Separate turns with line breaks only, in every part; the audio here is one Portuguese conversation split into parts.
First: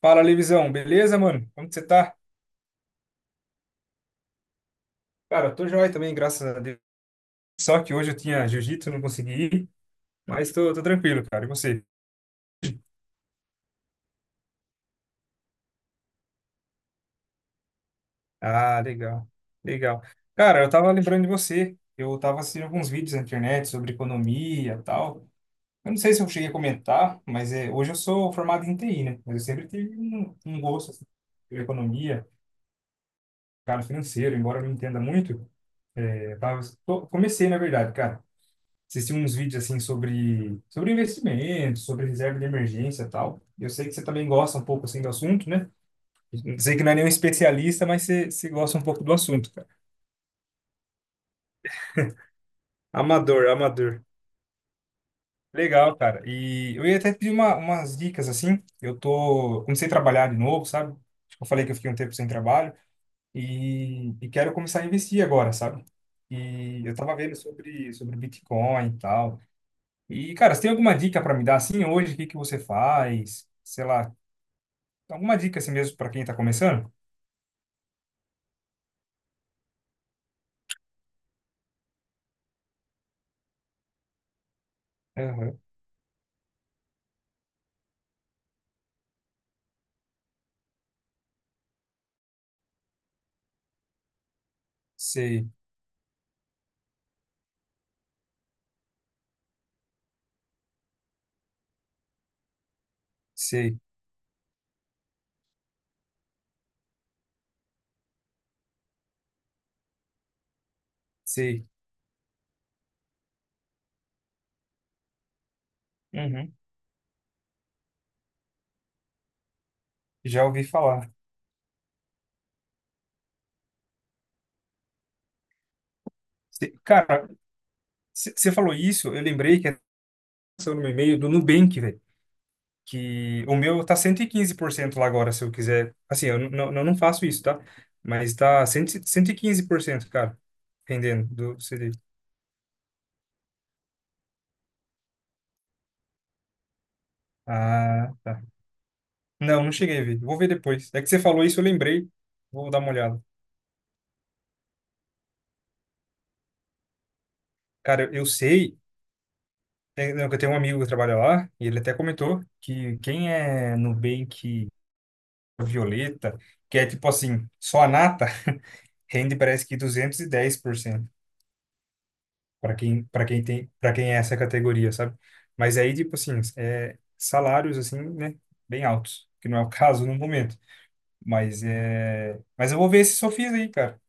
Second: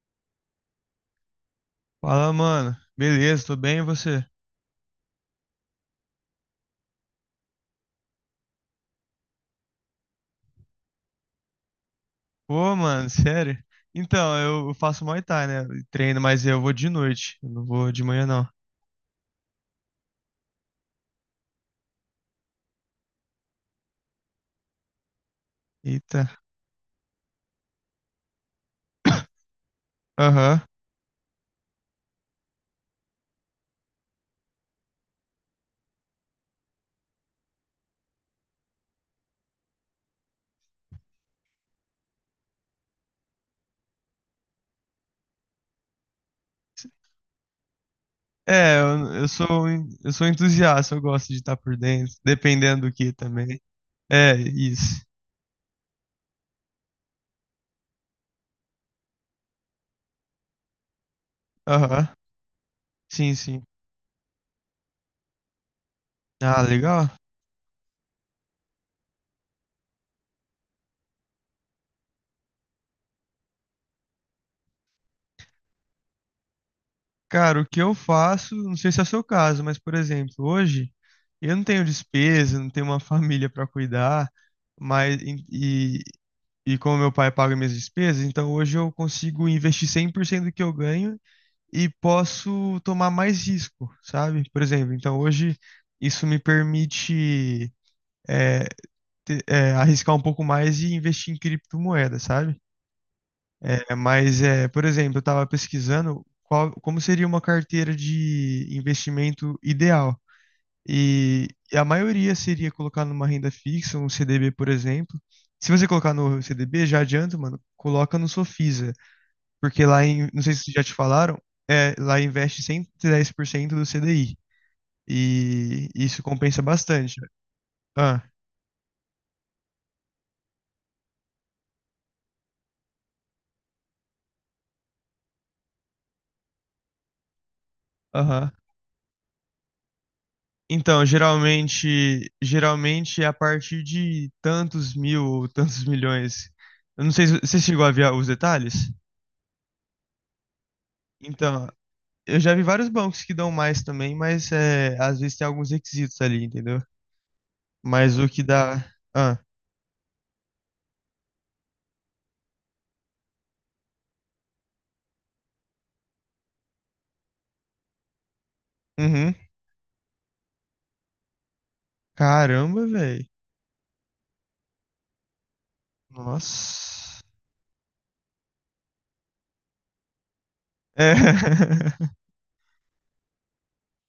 Fala, Levisão, beleza, mano? Como que você tá?
Fala, mano. Beleza, tô bem, e você?
Cara, eu tô joia também, graças a Deus. Só que hoje eu tinha jiu-jitsu, não consegui ir, mas tô tranquilo, cara. E você?
Pô, mano, sério? Então, eu faço Muay Thai, né? Eu treino, mas eu vou de noite. Eu não vou de manhã, não.
Ah, legal, legal. Cara, eu tava lembrando de você. Eu tava assistindo alguns vídeos na internet sobre economia e tal. Eu não sei se
Eita.
eu cheguei a comentar, mas é, hoje eu sou formado em TI, né? Mas eu sempre tive um,
Aham.
um gosto assim, por economia, cara, financeiro, embora eu não entenda muito. Comecei, na verdade, cara. Assisti uns vídeos assim sobre investimento, sobre reserva de emergência e tal. Eu sei que você também gosta um pouco assim do assunto, né? Sei que não é nenhum especialista, mas você gosta
É,
um pouco do
eu, eu
assunto, cara.
sou, en- eu sou um entusiasta, eu gosto de estar por dentro, dependendo do que
Amador,
também.
amador.
É, isso.
Legal, cara. E eu ia até pedir umas dicas assim. Comecei a trabalhar de novo, sabe? Acho que eu falei que eu fiquei um
Aham.
tempo sem trabalho
Sim, sim.
e quero começar a investir agora, sabe?
Ah,
E eu
legal.
tava vendo sobre Bitcoin e tal. E, cara, você tem alguma dica para me dar assim hoje? O que que você faz? Sei lá, então, alguma dica assim mesmo para quem está começando?
Cara, o que eu faço, não sei se é o seu caso, mas, por exemplo, hoje eu não tenho despesa, não tenho uma família para cuidar, mas
Aham.
e e como meu pai paga minhas despesas, então hoje eu consigo investir 100% do que eu ganho e posso tomar mais risco, sabe? Por exemplo, então
Sei,
hoje isso me permite, é, arriscar um pouco mais e investir em criptomoeda, sabe?
sei,
É, mas, é, por exemplo, eu estava pesquisando qual, como seria uma carteira de investimento ideal. E
sei.
a maioria seria colocar numa renda fixa, um CDB, por exemplo. Se você colocar no
Uhum.
CDB, já adianta, mano, coloca no Sofisa. Porque lá, não
Já
sei
ouvi
se já te
falar.
falaram, lá investe 110% do CDI. E isso compensa bastante.
Cara,
Ah,
você falou isso, eu lembrei que aconteceu no meu e-mail do Nubank, velho. Que o meu tá 115% lá agora, se eu quiser. Assim, não, não não faço isso, tá? Mas
aham.
tá cem cento e quinze por cento, cara,
Então,
rendendo do CD.
geralmente é a partir de tantos mil ou tantos milhões. Eu não sei se você chegou a ver
Ah,
os
tá.
detalhes.
Não, não cheguei a ver. Vou ver depois. É que você falou isso, eu
Então,
lembrei.
eu já vi
Vou dar
vários
uma olhada.
bancos que dão mais também, mas, às vezes tem alguns requisitos ali, entendeu?
Cara, eu
Mas
eu
o que dá.
sei.
Ah,
Não, eu tenho um amigo que trabalha lá e ele até comentou que quem é Nubank Violeta, que é tipo assim, só a nata,
uhum.
rende parece que 210% para
Caramba,
quem para
velho.
quem tem para quem é essa categoria, sabe? Mas aí tipo assim, é
Nossa.
salários assim, né, bem altos, que não é o caso no momento,
É.
mas é, eu vou ver esse Sofia aí, cara.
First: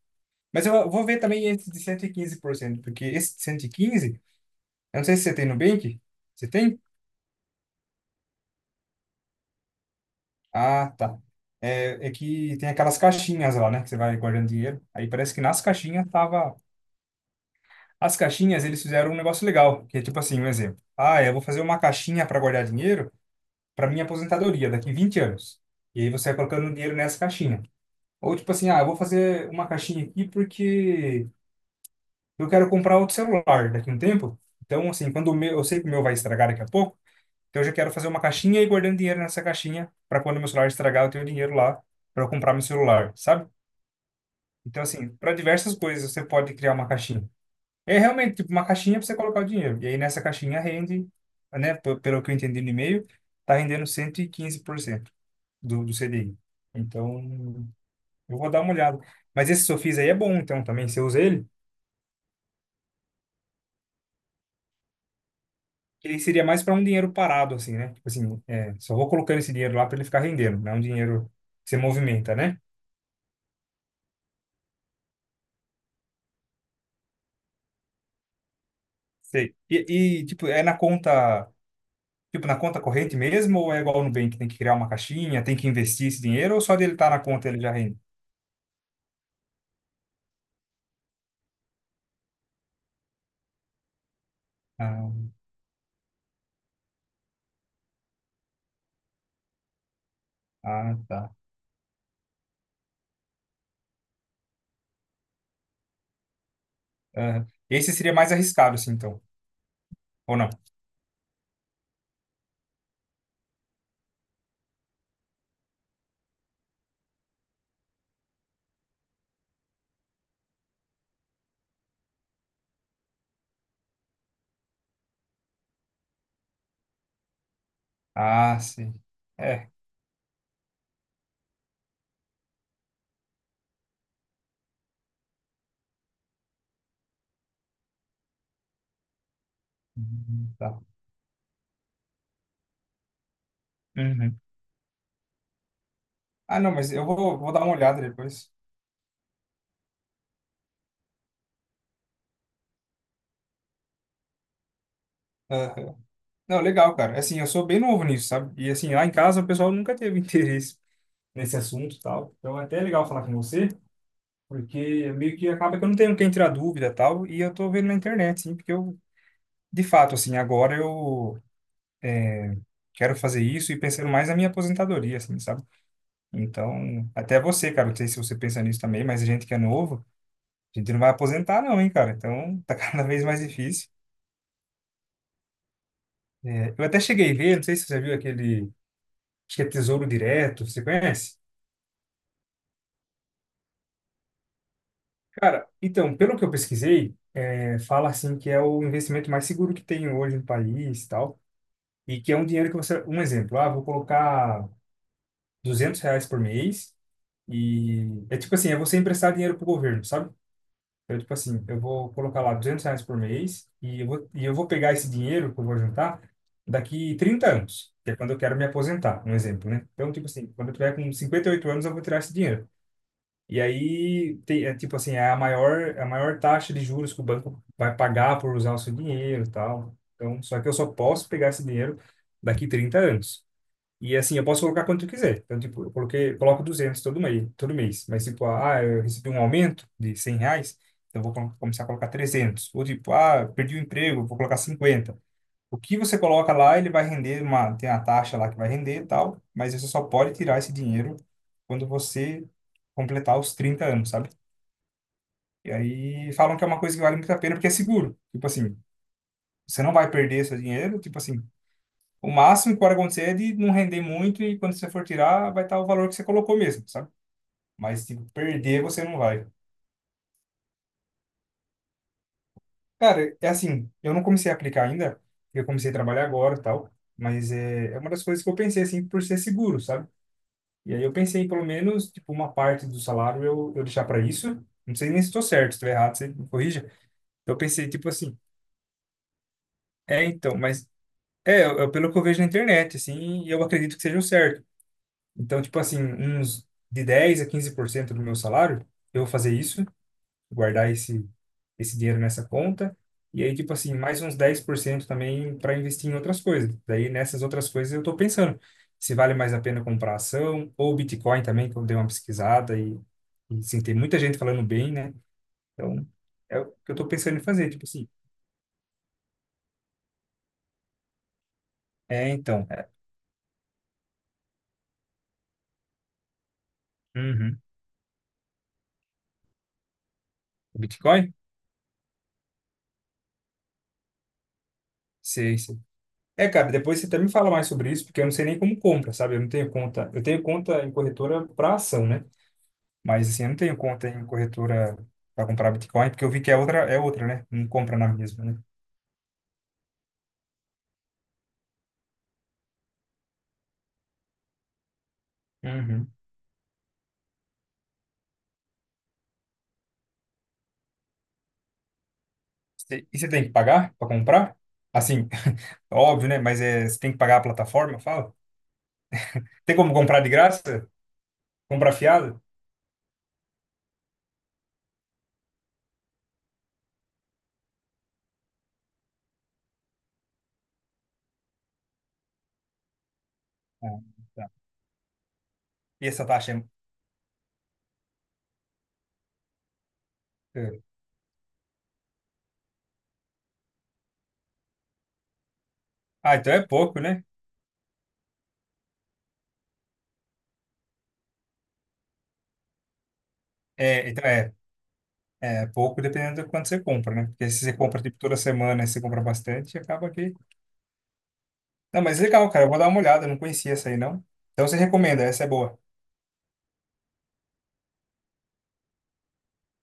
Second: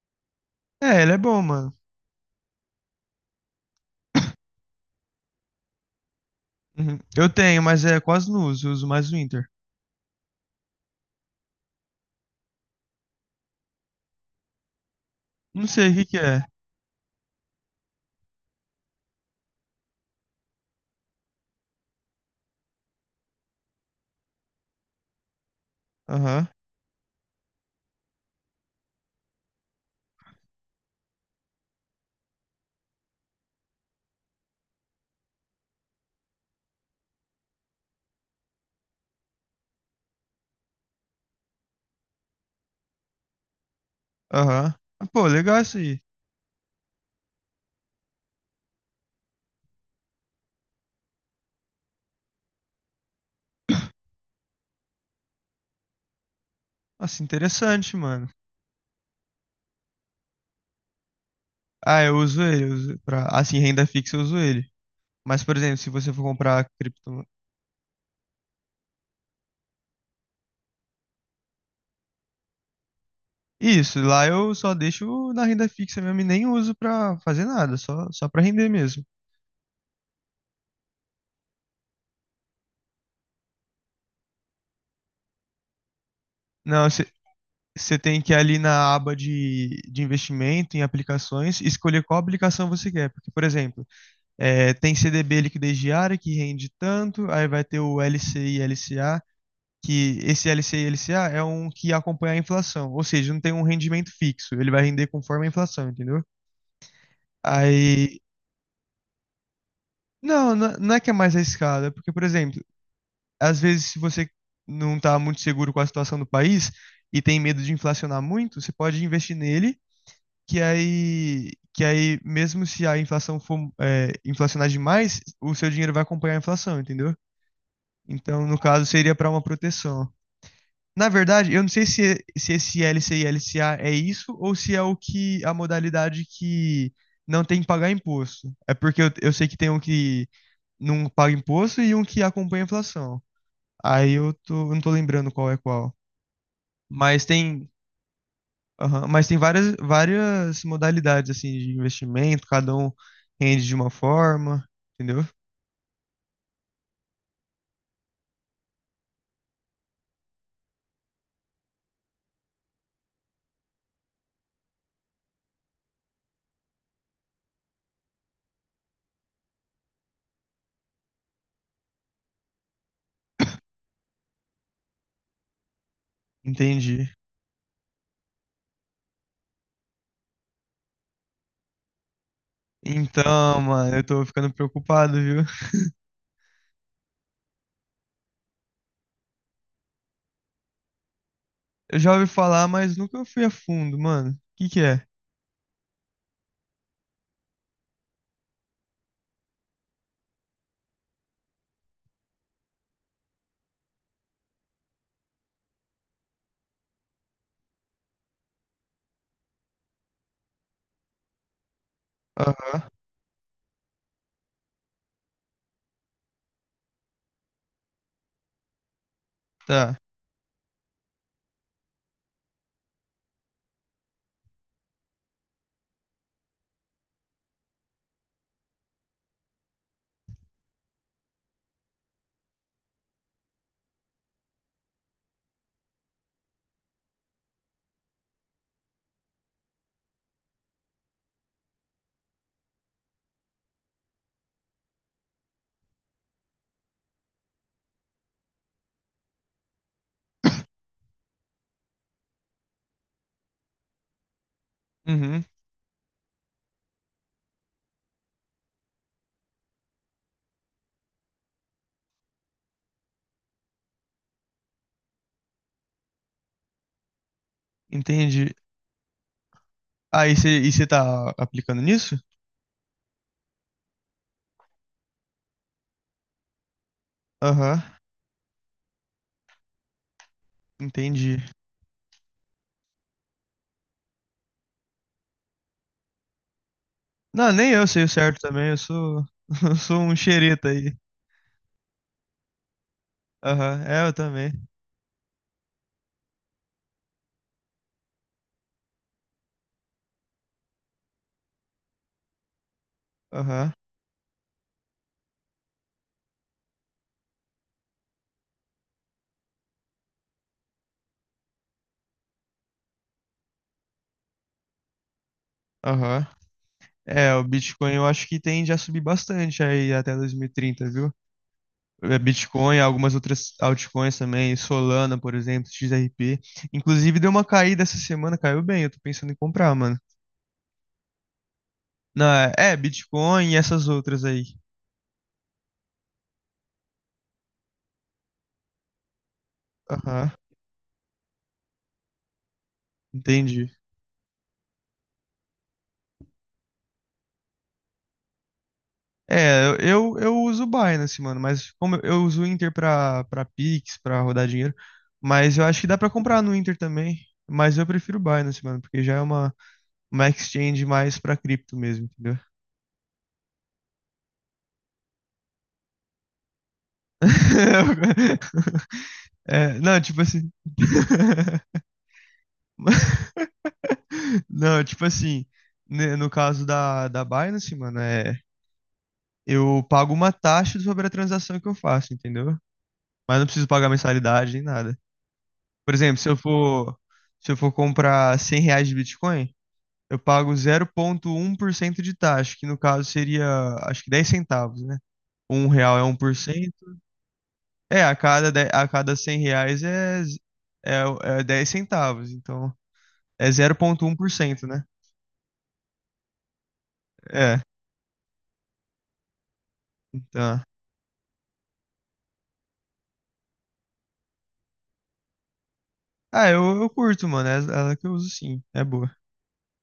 Mas eu
É,
vou
ele é
ver
bom,
também esse
mano.
de 115%, porque esse de 115, eu não sei se você tem Nubank, você tem?
Uhum. Eu tenho, mas é quase não uso, eu uso mais o Inter.
Ah, tá. É que tem aquelas caixinhas lá, né? Que você vai guardando dinheiro. Aí parece que nas
Não sei o que
caixinhas
que é.
tava. As caixinhas, eles fizeram um negócio legal, que é tipo assim, um exemplo. Ah, eu vou fazer uma caixinha para guardar dinheiro para minha aposentadoria daqui 20 anos. E aí você vai
Aham,
colocando dinheiro nessa caixinha. Ou tipo assim, ah, eu vou fazer uma caixinha aqui porque eu quero comprar outro celular daqui a um tempo. Então, assim, quando o meu, eu sei que o meu vai estragar daqui a pouco, então eu já quero fazer uma caixinha e ir guardando dinheiro nessa caixinha para quando o meu celular estragar, eu ter o dinheiro lá para comprar meu celular, sabe?
aham.
Então,
Ah,
assim,
pô,
para
legal
diversas
isso aí.
coisas você pode criar uma caixinha. É realmente tipo uma caixinha para você colocar o dinheiro. E aí nessa caixinha rende, né, pelo que eu entendi no e-mail, tá rendendo 115% do CDI. Então,
Nossa, interessante, mano.
eu vou dar uma olhada. Mas esse Sofis aí é bom, então, também. Se eu usa ele,
Ah, eu uso ele, eu uso pra, assim, renda fixa eu uso ele. Mas, por exemplo, se você
ele
for
seria mais
comprar
para um dinheiro
cripto,
parado, assim, né? Tipo assim, é, só vou colocando esse dinheiro lá para ele ficar rendendo. Não é um dinheiro que você movimenta, né?
isso, lá eu só deixo na renda fixa mesmo e nem uso pra fazer nada, só pra render mesmo.
Sei. E, tipo, é na conta. Tipo, na conta corrente mesmo, ou é igual no Nubank, tem que criar uma caixinha, tem que investir esse dinheiro, ou só
Não,
dele estar na conta ele já rende?
você tem que ir ali na aba de investimento em aplicações e escolher qual aplicação você quer. Porque, por exemplo, tem
Ah,
CDB liquidez diária que rende tanto, aí vai ter o LCI e LCA, que esse LCI e LCA
tá.
é um que acompanha a inflação, ou seja, não tem um rendimento fixo, ele vai render conforme a inflação, entendeu?
Aham. Esse seria
Aí.
mais arriscado, assim, então, ou não?
Não, não, não é que é mais arriscado, é porque, por exemplo, às vezes se você não está muito seguro com a situação do país e tem medo de inflacionar muito, você pode investir nele, que aí mesmo se a inflação for, inflacionar demais, o seu dinheiro vai acompanhar a inflação, entendeu? Então, no
Ah,
caso,
sim.
seria para uma
É.
proteção. Na verdade, eu não sei se esse LC e LCA é isso ou se é o que a modalidade que não tem que pagar imposto. É porque eu sei que tem um que
Uhum, tá.
não paga imposto e um que acompanha a inflação. Aí
Uhum.
eu não tô lembrando qual é qual.
Ah, não, mas eu
Mas
vou, vou dar
tem,
uma olhada depois.
aham, mas tem várias modalidades assim de investimento, cada um rende de uma forma, entendeu?
Aham. Não, legal, cara. Assim, eu sou bem novo nisso, sabe? E assim, lá em casa o pessoal nunca teve interesse nesse assunto e tal. Então é até legal falar com você, porque meio que acaba que eu não tenho quem tirar dúvida e tal, e eu tô vendo na internet, sim, porque eu de fato, assim, agora eu quero fazer isso e pensando mais na minha aposentadoria, assim, sabe? Então,
Entendi.
até você, cara, não sei se você pensa nisso também, mas a gente que é novo, a gente não vai aposentar não, hein, cara? Então, tá cada vez mais
Então,
difícil.
mano, eu tô ficando preocupado, viu?
É, eu até cheguei a ver, não sei se você viu aquele, acho que é Tesouro Direto, você conhece?
Eu já ouvi falar, mas nunca fui a fundo, mano. O que que é?
Cara, então, pelo que eu pesquisei, é, fala assim que é o investimento mais seguro que tem hoje no país e tal, e que é um dinheiro que você, um exemplo, ah, vou colocar R$ 200 por mês. E é tipo assim, é você emprestar dinheiro pro governo, sabe? Então, tipo assim, eu vou colocar lá
Ah,
R$ 200 por mês e eu vou pegar esse dinheiro que eu vou juntar daqui 30 anos, que é quando eu quero me aposentar, um exemplo, né?
tá.
Então, tipo assim, quando eu tiver com 58 anos, eu vou tirar esse dinheiro. E aí, tem, é, tipo assim, é a maior taxa de juros que o banco vai pagar por usar o seu dinheiro e tal. Então, só que eu só posso pegar esse dinheiro daqui 30 anos. E assim, eu posso colocar quanto eu quiser. Então, tipo, eu coloco 200 todo mês, todo mês. Mas, tipo, eu recebi um aumento de R$ 100, então eu vou começar a colocar 300. Ou, tipo, ah, perdi o emprego, vou colocar 50. O que você coloca lá, ele vai render uma, tem uma taxa lá que vai render e tal, mas você só pode tirar esse dinheiro quando você completar os 30 anos, sabe?
Uhum,
E aí falam que é uma coisa que vale muito a pena porque é seguro. Tipo assim, você não vai perder esse dinheiro, tipo assim, o máximo que pode acontecer é de não render muito e quando você for tirar, vai estar o valor que você colocou mesmo, sabe? Mas, tipo,
entendi.
perder você não vai.
Aí você tá aplicando nisso?
Cara, é assim, eu não comecei a aplicar ainda, eu comecei a trabalhar agora e tal, mas
Aham,
é uma das coisas que eu pensei, assim, por ser seguro, sabe? E aí eu
entendi.
pensei, pelo menos, tipo, uma parte do salário eu deixar para isso. Não sei nem se estou certo, se estou errado, você me corrija.
Não,
Eu
nem eu
pensei,
sei o
tipo assim,
certo também, eu sou, eu sou um
é então,
xereta
mas
aí.
é pelo que eu vejo na internet, assim, e eu
Aham,
acredito que
é, eu
seja o
também.
certo. Então, tipo assim, uns de 10 a 15% do meu salário, eu vou fazer isso, guardar esse dinheiro nessa conta. E aí,
Aham,
tipo assim, mais uns 10% também para investir em outras coisas. Daí, nessas outras coisas, eu estou pensando se vale mais a pena comprar ação ou Bitcoin também, que eu dei uma pesquisada e sim, tem muita gente falando bem, né? Então,
aham.
é o que eu estou
É,
pensando em
o
fazer, tipo
Bitcoin eu
assim.
acho que tem já subir bastante aí até 2030, viu? É,
É, então.
Bitcoin,
É,
algumas outras altcoins também, Solana, por exemplo, XRP. Inclusive deu uma
uhum.
caída essa semana, caiu bem, eu tô pensando em comprar, mano.
Bitcoin?
Não, Bitcoin e essas outras aí.
Sei, sei. É, cara, depois você até me fala mais sobre isso, porque eu não sei nem como compra, sabe? Eu não tenho conta. Eu
Aham,
tenho conta em corretora para ação, né? Mas assim, eu não tenho
entendi.
conta em corretora para comprar Bitcoin, porque eu vi que é outra, né? Não compra na mesma, né?
É, eu uso o Binance, mano, mas como eu uso o Inter pra Pix, pra rodar dinheiro, mas eu acho que dá pra
Uhum.
comprar no Inter também, mas eu prefiro o Binance, mano, porque já é uma exchange mais pra cripto mesmo, entendeu?
E você tem que pagar para comprar? Assim, óbvio, né? Mas é, você tem que pagar a plataforma, fala. Tem
É,
como
não, tipo
comprar de
assim.
graça? Comprar fiado?
Não, tipo assim, né, no caso da Binance, mano, eu pago uma taxa sobre a transação que eu faço, entendeu? Mas não preciso pagar
Ah, tá.
mensalidade nem nada. Por
E
exemplo,
essa taxa
se eu for comprar 100 reais de Bitcoin, eu pago
é.
zero vírgula um por cento de taxa, que no caso seria, acho que 10 centavos, né? Um real é um por
Ah, então é
cento.
pouco, né?
É, a cada 100 reais é 10 centavos. Então, é zero
É,
vírgula um
então
por
é.
cento, né?
É pouco dependendo do quanto você compra, né? Porque
É,
se você compra tipo toda semana e você compra bastante, acaba que.
então...
Não, mas é legal, cara. Eu vou dar uma olhada. Eu não conhecia essa aí, não. Então você recomenda, essa é boa.
Ah, eu curto, mano. É ela que eu uso sim. É boa.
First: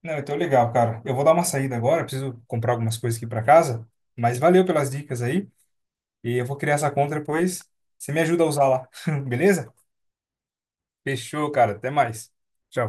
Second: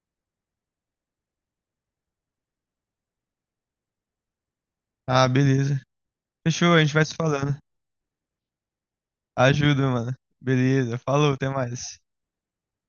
Não, então legal, cara. Eu vou dar uma saída agora. Preciso comprar algumas coisas aqui para casa. Mas valeu pelas dicas
Ah,
aí.
beleza.
E eu vou
Fechou,
criar
a
essa
gente vai se
conta
falando.
depois. Você me ajuda a usar lá. Beleza?
Ajuda, mano. Beleza, falou, até
Fechou, cara. Até
mais.
mais. Tchau.